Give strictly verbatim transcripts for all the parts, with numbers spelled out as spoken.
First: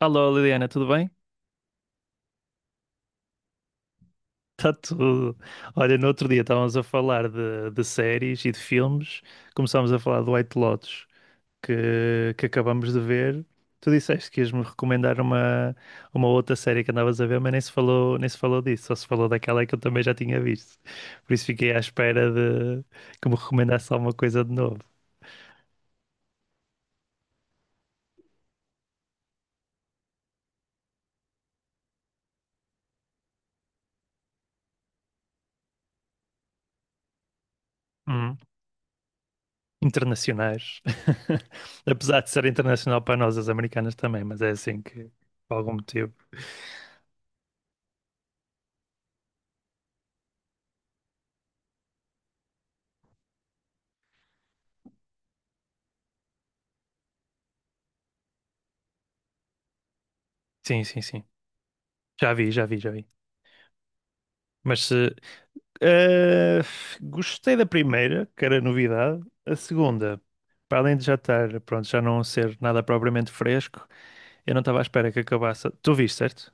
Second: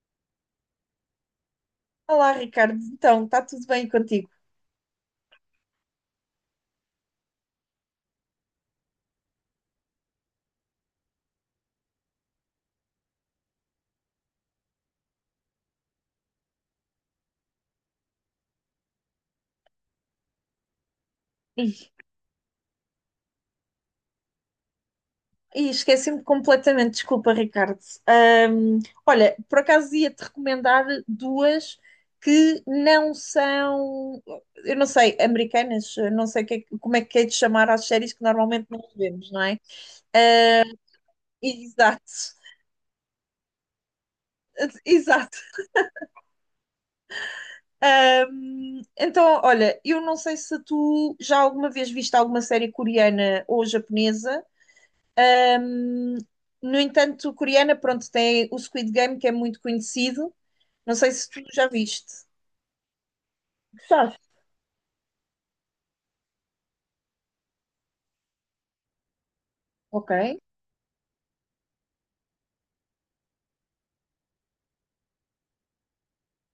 Alô Liliana, tudo bem? Olá, Ricardo. Então, está tudo bem contigo? Está tudo. Olha, no outro dia estávamos a falar de, de séries e de filmes, começámos a falar do White Lotus que, que acabamos de ver. Tu disseste que ias-me recomendar uma, uma outra série que andavas a ver, mas nem se falou, nem se falou disso, só se falou daquela que eu também já tinha visto. Por isso fiquei à Ih, espera de que me recomendasse alguma coisa de novo. ih, esqueci-me completamente. Desculpa, Ricardo. Ahm, olha, por acaso ia-te recomendar duas que não são, eu não sei, americanas, eu não sei o que é que- como é que é de chamar às séries que Hum, normalmente não vemos, não é? Ah, Internacionais. Exato, Apesar de ser internacional para nós, as americanas também, mas é assim que, exato. por algum motivo. Ahm, então, olha, eu não sei se tu já alguma vez viste alguma série coreana ou japonesa. Um, no entanto, coreana, pronto, tem o Squid Game, que é muito conhecido. Sim, Não sim, sei sim. se tu já viste. Já vi, já vi, já vi. Gostaste? Mas se. Eh, Gostei da primeira, que era novidade. A Ok. segunda, para além de já estar, pronto, já não ser nada propriamente fresco, eu não estava à espera que acabasse. Tu viste, certo?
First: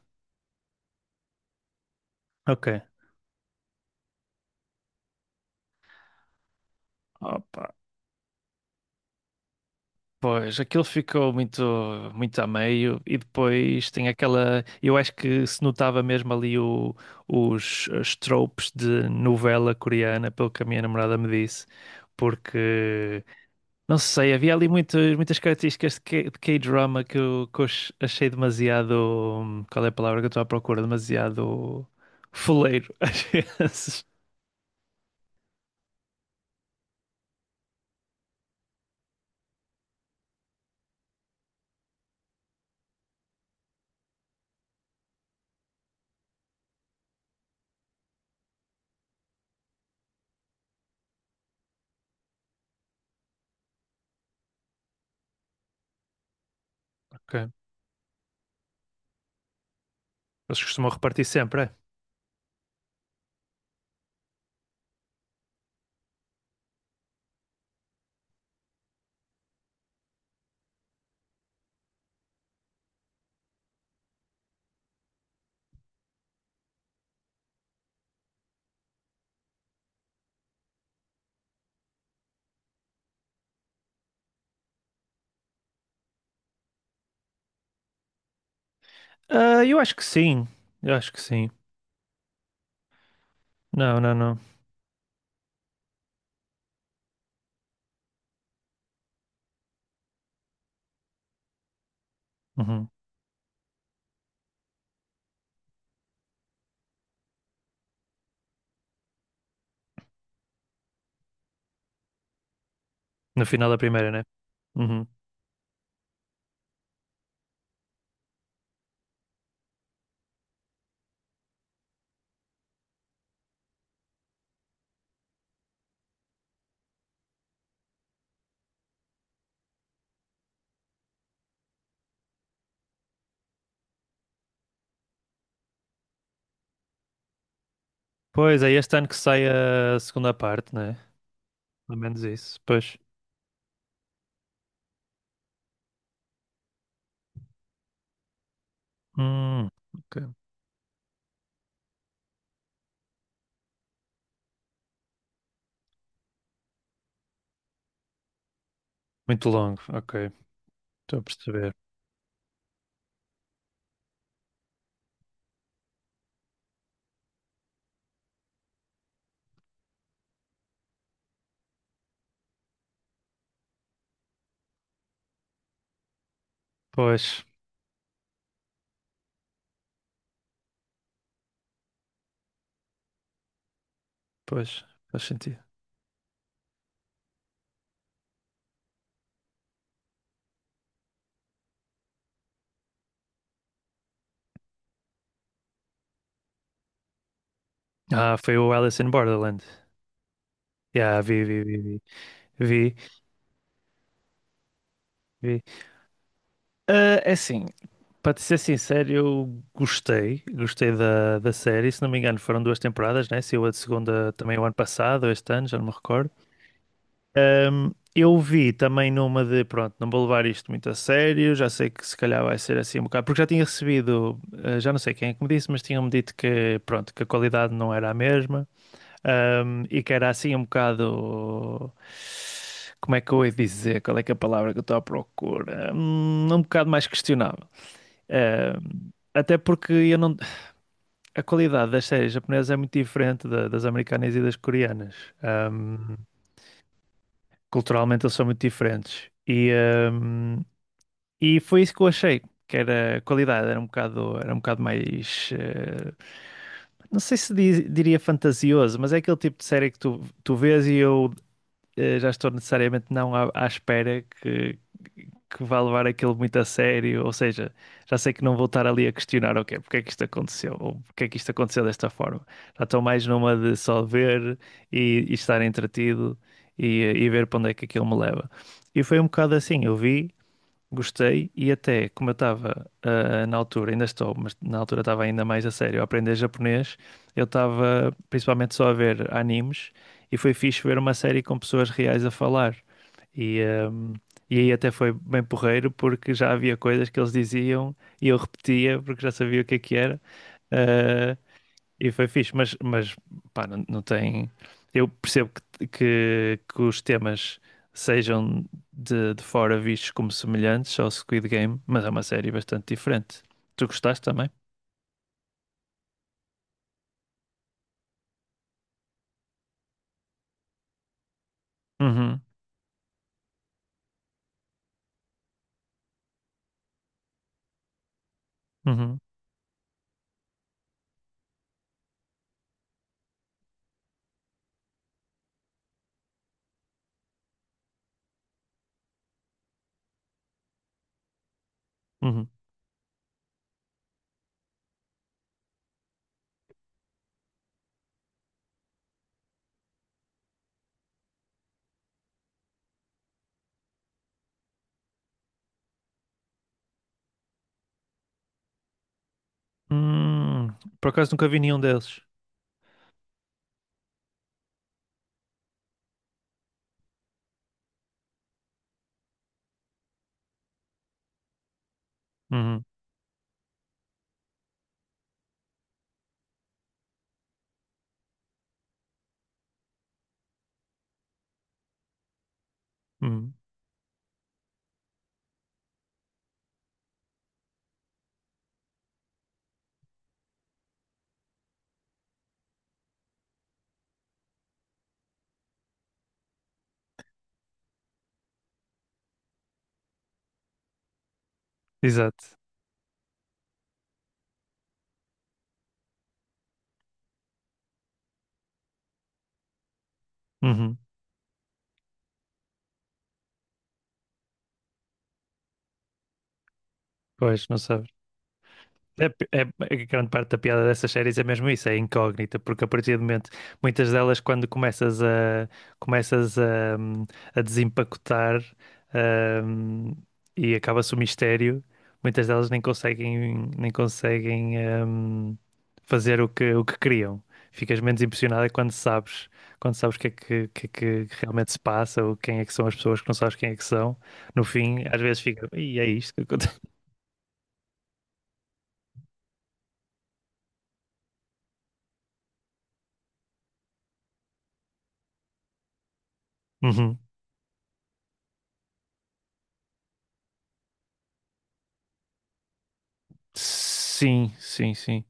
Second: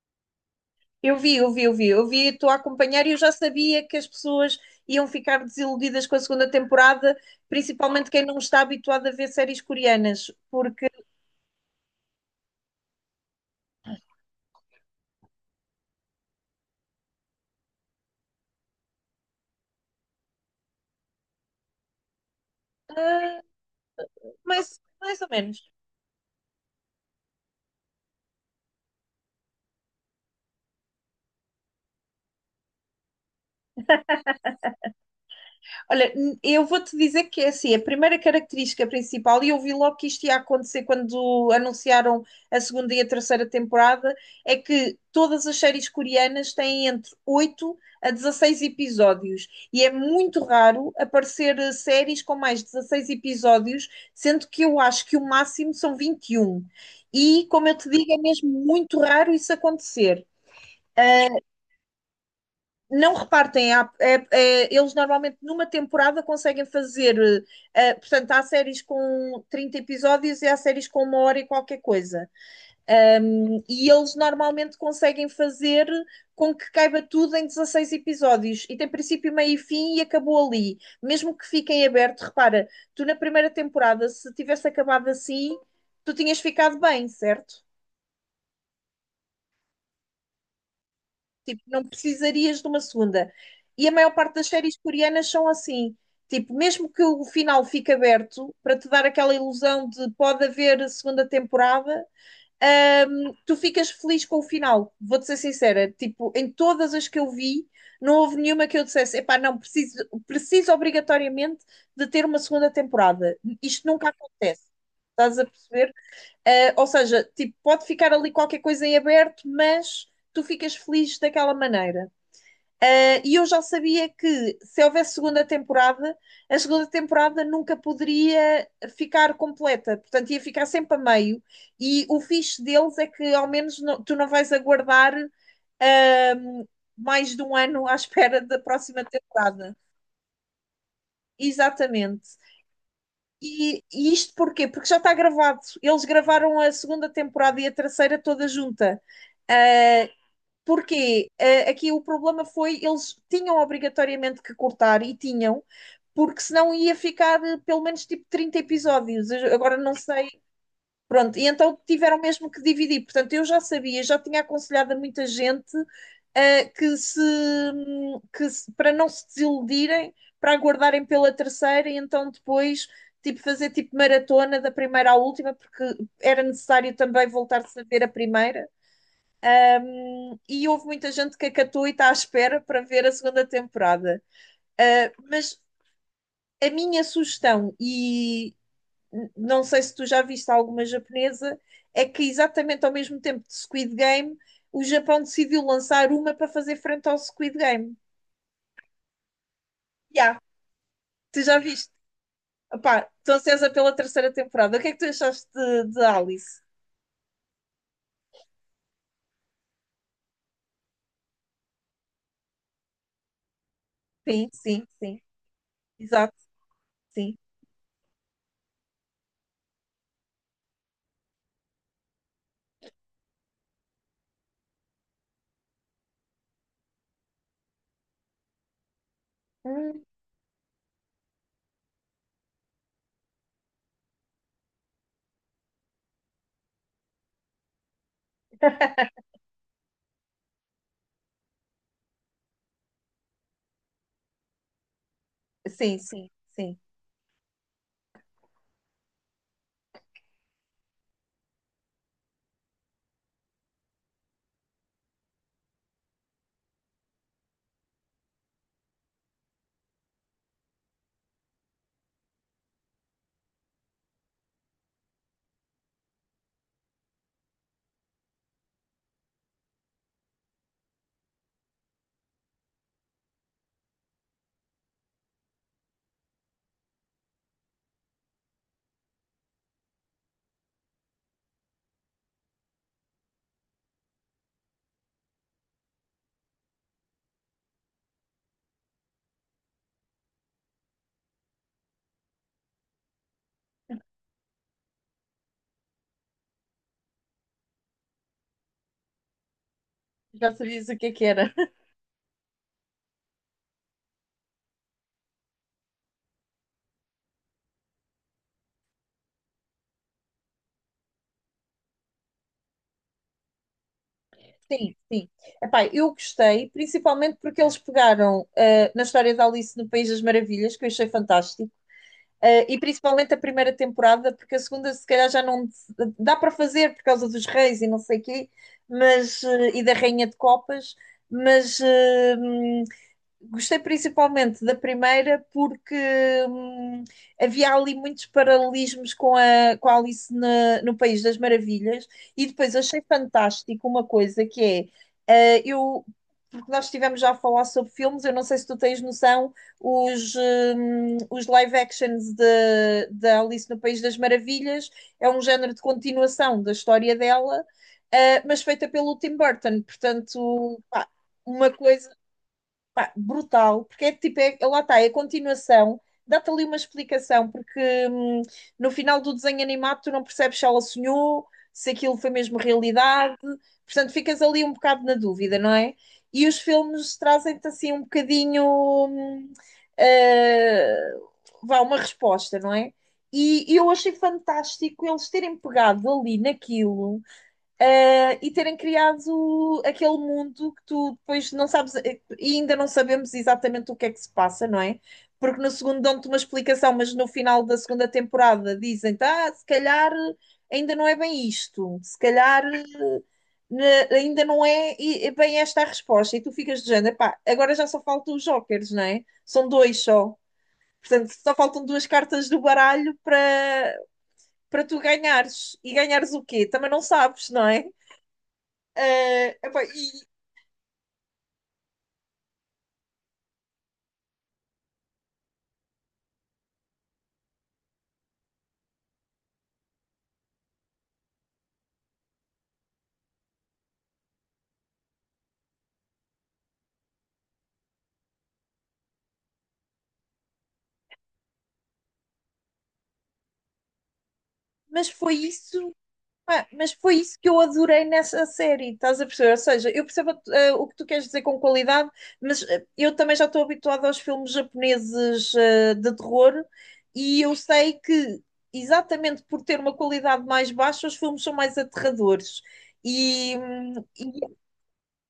Eu vi, eu vi, eu vi. Eu vi, estou a Ok. acompanhar e eu já sabia que as pessoas iam ficar desiludidas com a segunda temporada, Opa, principalmente quem não está habituado a ver séries coreanas, pois, aquilo porque, ficou muito, muito a meio e depois tem aquela, eu acho que se notava mesmo ali o, os, os tropes de novela coreana, pelo que a minha namorada me disse. Porque ah, Não sei, havia ali mais, muitas mais ou muitas menos. características de K- de K-drama que eu, que eu ach- achei demasiado. hum, Qual é a palavra que eu estou à procura? Demasiado foleiro, às vezes. Olha, n- eu vou-te dizer que é assim, a primeira característica principal, e eu vi logo que isto ia acontecer quando anunciaram a segunda e a terceira temporada, é que todas as séries coreanas têm entre oito a dezasseis episódios, e é muito raro aparecer eh, séries com mais de dezasseis episódios, sendo que eu acho que o máximo são vinte e um. E, Ok. como eu te digo, é mesmo muito raro isso acontecer. Eles costumam repartir sempre, é? Não repartem, há- é- é- eles normalmente numa temporada conseguem fazer, eh, eh, portanto, há séries com trinta episódios e há séries com uma hora e qualquer coisa. Ahm, e eles normalmente conseguem fazer com que caiba tudo em dezasseis episódios. E tem princípio, meio e fim e acabou ali. Mesmo que fiquem aberto, repara, tu na primeira temporada, se tivesse acabado assim, tu tinhas ficado bem, certo? Ah, eu acho que sim, eu acho que sim. Tipo, não precisarias de uma segunda. E a Não, não, maior parte não. das séries coreanas são assim. Tipo, mesmo que o final fique aberto, para te dar aquela ilusão de pode haver segunda temporada, Uhum. hum, tu ficas feliz com o final. Vou-te ser sincera. Tipo, em todas as que eu vi, não houve nenhuma que eu dissesse, epá, não, preciso, preciso obrigatoriamente de ter uma segunda temporada. No final da Isto nunca primeira, né? acontece. Uhum. Estás a perceber? Uh, ou seja, tipo, pode ficar ali qualquer coisa em aberto, mas tu ficas feliz daquela maneira. Uh, e eu já sabia que se houvesse segunda temporada, a segunda temporada nunca poderia ficar completa, portanto ia ficar sempre a meio. E o fixe deles é que ao menos não- tu não vais aguardar uh, mais de um ano à espera da Pois é, este próxima ano que sai temporada. a segunda parte, né? Pelo menos Exatamente. isso. Pois. E, e isto porquê? Porque já está gravado. Eles gravaram a segunda temporada e a terceira toda junta. Hum, Uh, ok. porque uh, aqui o problema foi eles tinham obrigatoriamente que cortar e tinham, porque senão ia ficar uh, pelo menos tipo trinta episódios. Muito Agora longo, não sei. ok. Estou a Pronto, e perceber. então tiveram mesmo que dividir. Portanto, eu já sabia, já tinha aconselhado a muita gente uh, que se, que se, para não se desiludirem, para aguardarem pela terceira e então depois tipo fazer tipo maratona da primeira à última, porque era necessário também Pois, voltar-se a ver a primeira. Hum, e houve muita gente que acatou e está à espera para ver a segunda temporada. pois, faz Uh, mas sentido. a minha sugestão, e n- não sei se tu já viste alguma japonesa, é que exatamente ao mesmo tempo de Squid Game, o Japão decidiu lançar uma para fazer frente ao Squid Game. Ah, foi o Alice in Borderland. Já, yeah, Yeah, tu vi, já vi, vi, viste? vi, vi, Opá, estou ansiosa pela terceira temporada. O que é que tu achaste vi. de, de Alice? Ah, é assim, para te ser sincero, eu gostei, gostei da, da série. Se não me engano, foram duas temporadas, né? Saiu a segunda Sim, também o ano sim, sim. passado, ou este ano, já não me recordo. Exato, sim. Ahm, eu vi também numa de, pronto, não vou levar isto muito a sério, já sei que se calhar vai ser assim um bocado, porque já tinha recebido, ah, já não sei quem é que me disse, mas tinham-me dito que, pronto, que a qualidade não era a mesma. Um, e Hum, que era assim um bocado. Como é que eu ia dizer? Qual é que é a palavra que eu estou à procura? Hum, Um, bocado mais questionável. Um, até porque eu não... A qualidade das séries japonesas é muito diferente da- das americanas e das coreanas. sim, Um, sim, sim. culturalmente eles são muito diferentes. E, um, e foi isso que eu achei, que era a qualidade, era um bocado, era um bocado mais. eh, não sei se di- diria fantasioso, mas é aquele tipo de série que tu, tu vês e eu eh, já estou necessariamente não à, à espera que, que vá levar aquilo muito a sério, ou seja, já sei que não vou estar ali a questionar, ok, porque é que isto aconteceu, ou porque é que isto aconteceu desta forma. Já estou mais numa de só ver e, e estar entretido e, e ver para onde é que aquilo me leva. E foi um bocado assim, eu vi. Gostei e até como eu estava ah, na altura, ainda estou, mas na altura estava ainda mais a sério a aprender japonês, eu estava principalmente só a ver animes e foi fixe ver uma série com pessoas reais a falar. E, ahm, e aí até foi bem porreiro porque já havia coisas que eles diziam e eu repetia porque já sabia o que é que era. Já sabias o que é que Eh, era. e foi fixe, mas, mas pá, não, não tem. Eu percebo que, que, que os temas sejam de, de fora vistos como semelhantes ao Squid Game, mas é uma série bastante diferente. Tu gostaste também? Sim, sim. Epá, eu gostei, principalmente porque eles pegaram eh, na história da Alice no País das Maravilhas, que eu achei fantástico, Uhum, eh, e principalmente a primeira temporada, porque a segunda se calhar já não se- dá para fazer por causa dos reis e não sei quê, uhum, mas, eh, e da Rainha de Copas, mas eh, gostei principalmente da primeira porque hum, havia ali muitos paralelismos com a, com a Alice na- no País das Maravilhas, e uhum. depois achei fantástico uma coisa que é, eh, eu, porque nós estivemos já a falar sobre filmes, eu não sei se tu tens noção, os, hum, os live actions de- da Alice no País das Maravilhas é um género de continuação da história dela, eh, mas feita pelo Tim Burton, Hum, portanto, pá, por acaso nunca vi uma nenhum coisa. deles. Pá, brutal, porque é tipo, é, é, lá está, é a continuação, dá-te ali uma explicação, porque hum, no final do desenho animado tu não percebes se ela sonhou, se aquilo foi mesmo Uhum, realidade, portanto ficas ali um bocado na dúvida, não é? E os filmes trazem-te assim um bocadinho, hum, ah, vá, uma resposta, não é? uhum. E, e eu achei fantástico eles terem pegado ali naquilo eh, e terem criado aquele mundo que tu depois não sabes, eh, e ainda não sabemos exatamente o que é que se passa, não é? Porque no segundo dão-te uma explicação, mas no final da segunda temporada dizem-te, ah, se calhar eh, ainda não é bem isto, se Exato. calhar né, ainda não é e- é bem esta a resposta, e tu ficas de género, pá, agora já só faltam os jokers, não é? São dois só. Uhum. Portanto, só faltam duas cartas do baralho para para tu ganhares. E ganhares o quê? Também não sabes, Pois, não não é? sabes. É, Eh, é- epá, é que e- grande parte da piada dessas séries é mesmo isso, é incógnita, porque a partir do momento, muitas delas, quando começas a, começas a, hum, a desempacotar, hum, e acaba-se o mistério, muitas delas nem conseguem, nem conseguem, hum, fazer o que, o que queriam. Ficas menos impressionada quando sabes, quando sabes, o que é que, o que é que realmente se passa, ou quem é que são as pessoas que não sabes quem é que são. No fim, mas às foi vezes fica, isso, e é isto que pá, acontece. mas foi isso que eu adorei nessa série, estás a perceber? Ou seja, eu percebo eh, o que tu queres dizer com qualidade, mas eh, eu também já estou habituada aos filmes japoneses eh, de terror e eu sei que exatamente por ter uma qualidade mais baixa, os filmes são mais aterradores. E, hum, e, Sim, sim, sim.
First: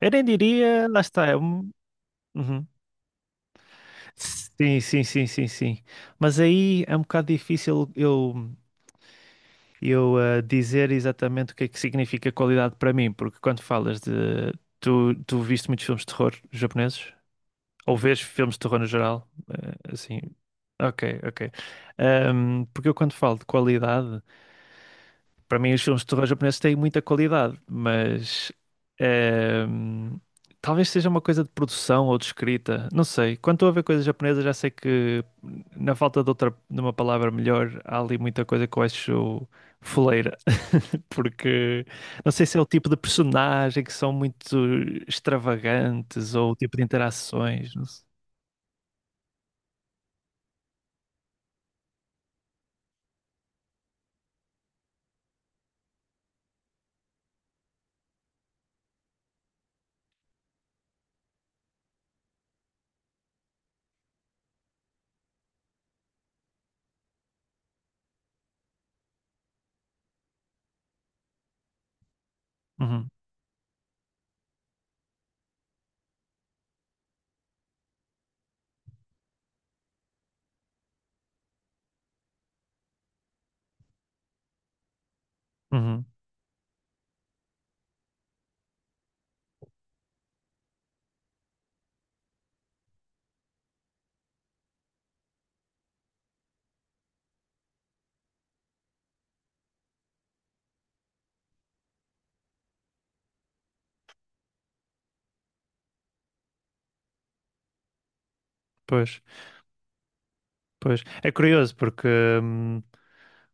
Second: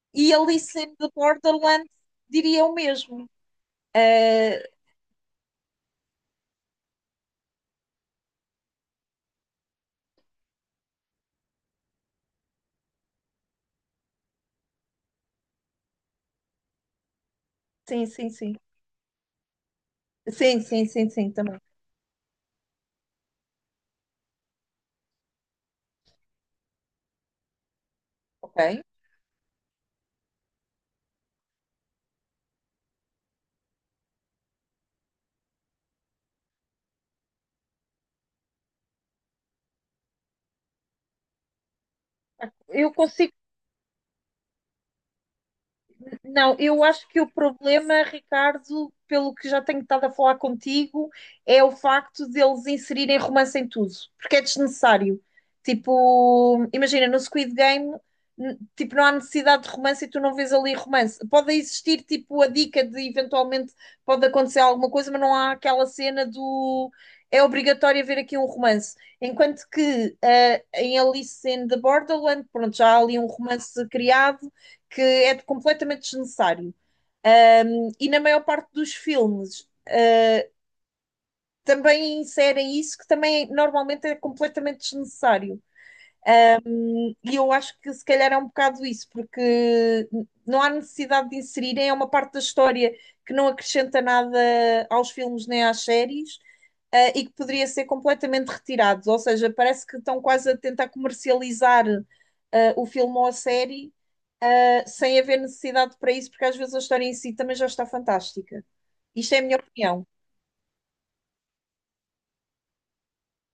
Eu nem e Alice diria, in lá the está. É um... Borderland diria Uhum. o mesmo. Eh, Sim, sim, sim, sim, sim. Mas aí é um bocado difícil eu, eu eh, dizer exatamente o que é que significa qualidade para mim, porque quando falas de. Tu, tu viste muitos filmes de terror japoneses? Ou sim, vês sim, filmes sim. de terror no geral? Eh, assim. Sim, sim, sim, Ok, sim, ok. também. Ahm, porque eu quando falo de qualidade. Para mim, os filmes de terror japoneses têm muita qualidade, mas Ok. ehm, talvez seja uma coisa de produção ou de escrita. Não sei. Quando estou a ver coisas japonesas, já sei que, na falta de outra, de uma palavra melhor, há ali muita coisa que eu acho foleira. Porque não sei se é o tipo Eu de consigo. personagem que são muito extravagantes ou Não, o tipo de eu acho que o interações. Não sei. problema, Ricardo, pelo que já tenho estado a falar contigo, é o facto de eles inserirem romance em tudo, porque é desnecessário. Tipo, imagina, no Squid Game, n- tipo, não há necessidade de romance e tu não vês ali romance. Pode existir, tipo, a dica de eventualmente pode acontecer alguma coisa, mas não há aquela cena do é obrigatório haver aqui um romance. Enquanto que eh, em Alice in the Borderland, pronto, já há Uhum, ali um romance criado que é de- completamente desnecessário. Um, e na maior parte dos filmes, uh, também inserem isso, que também normalmente é completamente desnecessário. uhum, E eu acho que se calhar é um bocado isso, porque n- não há necessidade de inserirem, é uma parte da história que não acrescenta nada aos filmes nem às séries. uh, e que poderia ser completamente retirados, ou seja, parece que estão quase a tentar comercializar uh, o filme ou a série, ah, sem haver necessidade para isso, porque às vezes a história em si também já está fantástica. pois. Isto é a minha opinião. Pois, é curioso porque, hum,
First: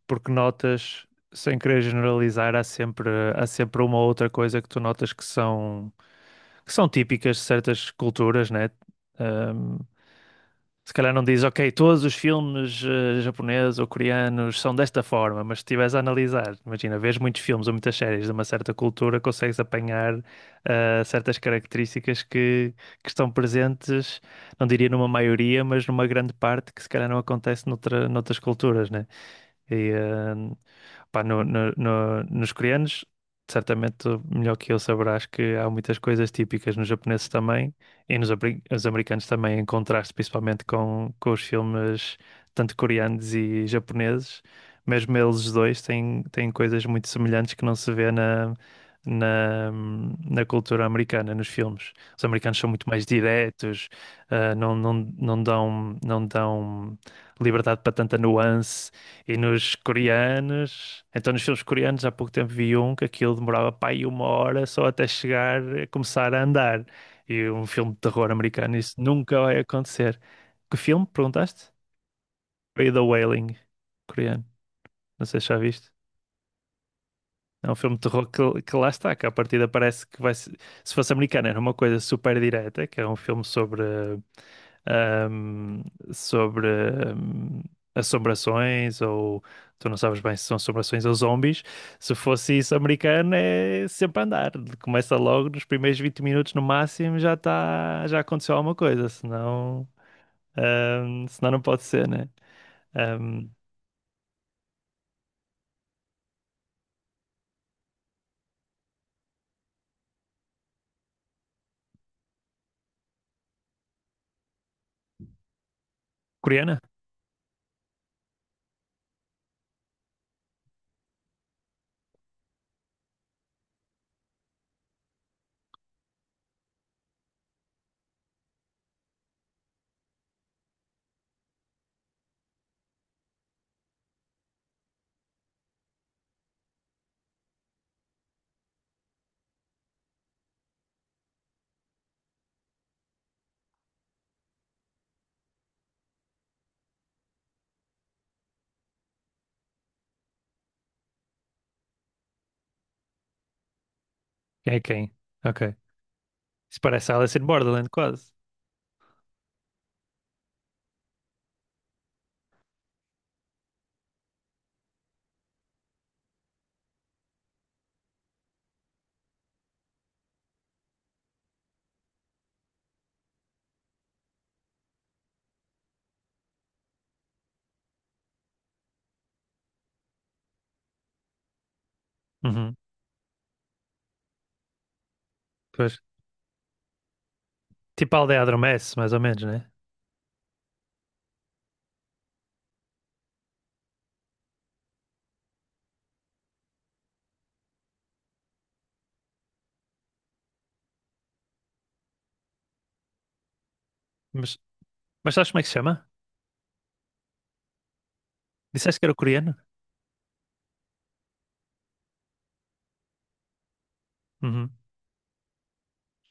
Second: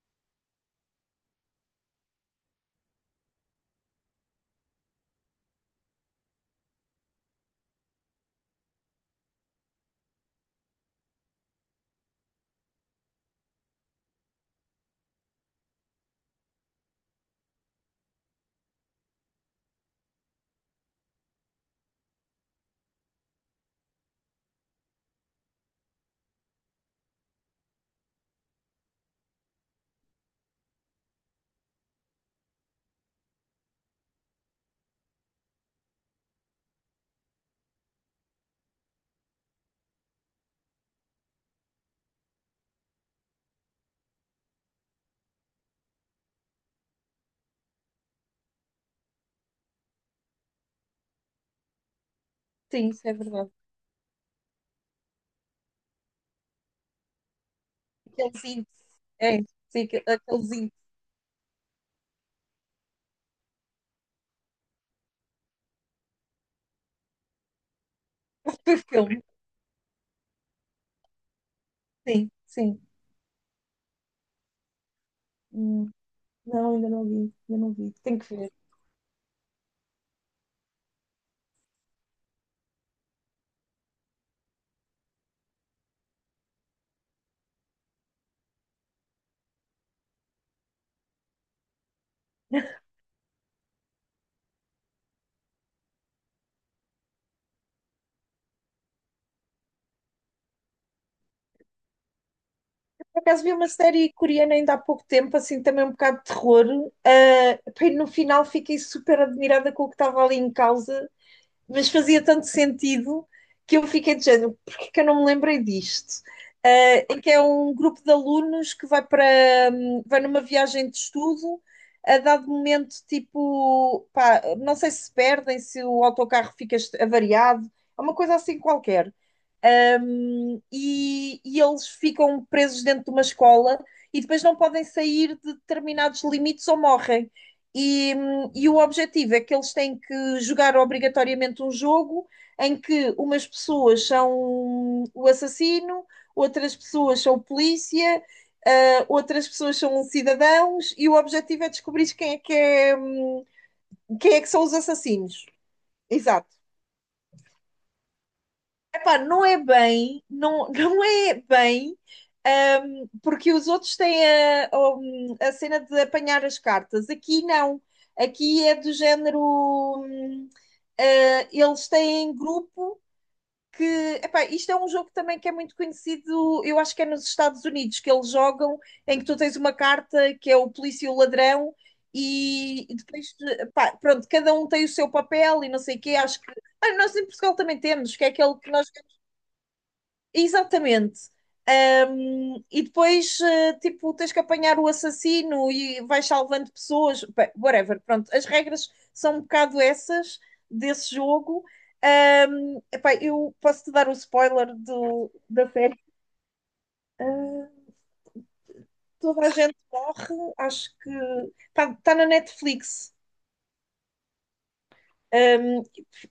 porque notas, sem querer generalizar, há sempre, há sempre uma ou outra coisa que tu notas que são, que são típicas de certas culturas, né? Hum, se calhar não diz, ok, todos os filmes eh, japoneses ou coreanos são desta forma, mas se estiveres a analisar, imagina, vês muitos filmes ou muitas séries de uma certa cultura, consegues apanhar eh, certas características que, que estão presentes não diria numa maioria, mas numa grande parte que se calhar não acontece noutra, noutras culturas, né? E, eh, pá, no- no- no- nos coreanos, certamente tu melhor que eu saberás que há muitas coisas típicas nos japoneses também e nos abri- os americanos também, em contraste principalmente com, com os filmes tanto coreanos e japoneses. Mesmo eles os dois têm, têm coisas muito semelhantes que não se vê na, na, na cultura americana, nos filmes. Os americanos são muito Sim, mais isso é verdade. diretos, eh, não, não, não dão, não dão liberdade para tanta Aqueles índices. nuance. E É, nos sim, aqu- aqueles índices coreanos, então nos filmes coreanos, há pouco tempo vi um que aquilo demorava pá aí uma hora só até chegar a começar a andar. E um filme de terror americano, do isso filme. nunca vai acontecer. Que filme, perguntaste? Sim, sim. Foi The Wailing, coreano. Não sei se já Hum, viste. não, ainda não vi, ainda É não um vi. filme de Tenho terror que ver. que, que lá está, que à partida parece que vai ser. Se fosse americano, era uma coisa super direta, que é um filme sobre, ahm, sobre ahm, assombrações, ou tu não sabes bem se são assombrações ou zombies. Se fosse isso americano, é sempre a andar. Começa logo nos primeiros vinte minutos no máximo, já está, já aconteceu alguma coisa, senão, ahm, senão não pode ser, né? Por acaso Ahm, vi uma série coreana ainda há pouco tempo, assim, também um bocado de terror. Ah, pá, e no final fiquei super admirada com o que estava ali em causa. Mas fazia tanto sentido que eu fiquei de género, porque que eu não me lembrei disto? coreana? Eh, em que é um grupo de alunos que vai para hum, vai numa viagem de estudo, a dado momento, tipo, pá, não sei se perdem, se o autocarro fica avariado, é uma coisa assim qualquer. Um, e, e eles ficam presos dentro de uma escola e depois não podem sair de determinados limites ou morrem. E, e, o objetivo é que eles têm que jogar obrigatoriamente um jogo em que umas pessoas são o assassino, outras pessoas são polícia, uh, outras pessoas são cidadãos, e o objetivo é descobrir quem é que, é, hum, quem é que são os Quem é quem? assassinos. Ok. Exato. Isso parece Alice in Borderland, quase. Epá, não é bem, não, não é bem, ahm, porque os outros têm a, um, a cena de apanhar as cartas. Aqui não. Aqui é do género. hum, ah, eles têm grupo que. Epá, isto é um jogo também que é muito conhecido, eu acho que é nos Estados Unidos, que eles jogam, em que tu tens uma carta que é o polícia e o ladrão, Uhum. e, e depois, epá, pronto, cada um tem o seu papel e não Pois. sei o quê. Acho que. Ah, nós em Portugal também Tipo temos, a que é aldeia aquele que nós. adormece, mais ou menos, né? Exatamente. Ahm, e depois, eh, tipo, tens que apanhar o assassino e vais salvando pessoas, bem, whatever. Pronto, as regras são um bocado essas desse jogo. Ahm, epá, eu posso-te dar o Mas, spoiler do, mas sabes como é que da se série. chama? Ah, Disseste que era toda a coreano? gente morre, acho que está na Netflix. Uhum. Ahm,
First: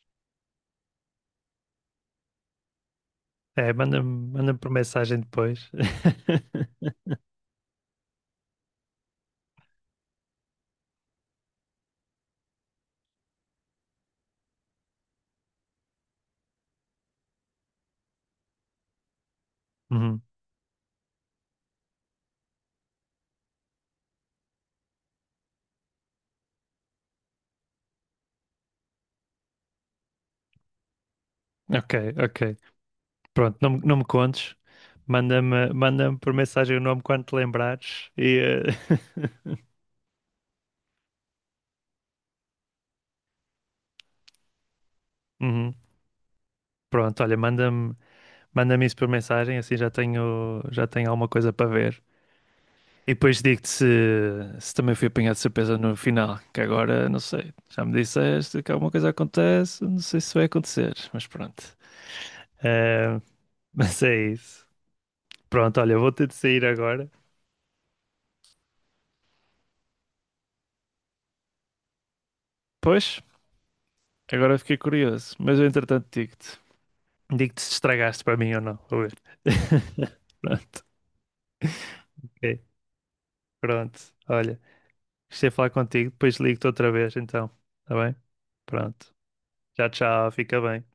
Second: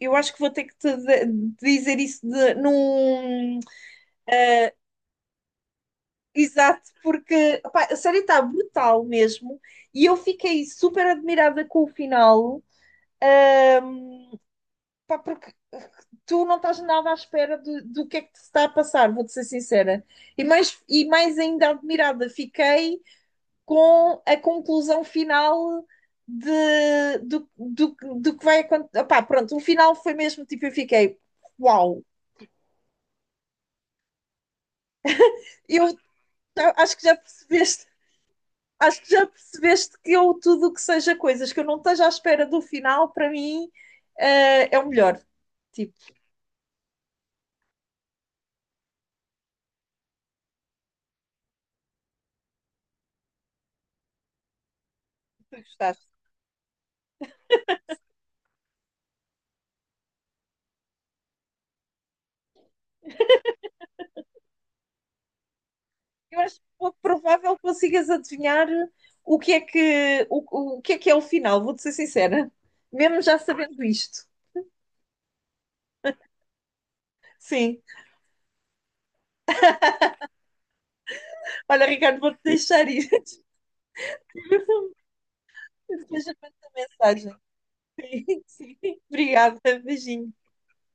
eu acho que vou ter que te de- dizer isso de, num. É, manda-me manda por mensagem depois. Exato, porque opá, a série está brutal mesmo e eu fiquei super admirada com o final, pá, porque tu não estás nada à espera do, do que é que te está a passar, vou-te ser sincera. Uhum. E mais, e mais ainda admirada fiquei com a conclusão final de, do, do, do que vai acontecer. Opá, pronto, o final foi mesmo tipo, eu fiquei, Ok, uau, ok. Pronto, não, me- não me contes. Manda-me eu manda-me por mensagem o acho nome que já quando te percebeste lembrares. E, eh, Acho que já percebeste que eu, tudo o que seja coisas que eu não esteja à espera do final, para mim, eh, é o melhor. Uhum. Tipo, Pronto, olha, manda-me manda-me isso por mensagem, assim já tenho, já tenho alguma coisa para ver. E depois digo-te se, se também fui apanhado de tu surpresa no gostaste. final, que agora não sei. Já me disseste que alguma coisa acontece, não sei se vai acontecer, mas pronto. Eh, mas é isso. Pronto, olha, vou ter de Eu acho sair pouco agora. provável que consigas adivinhar o que é que, o, o que é que é o final, vou-te ser sincera. Pois, Mesmo já sabendo isto. agora fiquei curioso, mas eu entretanto digo-te. Digo-te se Sim. estragaste para mim ou não, vou ver. Pronto, Olha, Ricardo, vou-te ok, deixar ir. pronto. Olha, gostei de falar contigo, Depois eu depois mando ligo-te a outra vez mensagem. então, tá bem? Sim, sim. Pronto. Obrigada. Tchau, tchau, Beijinho. fica bem.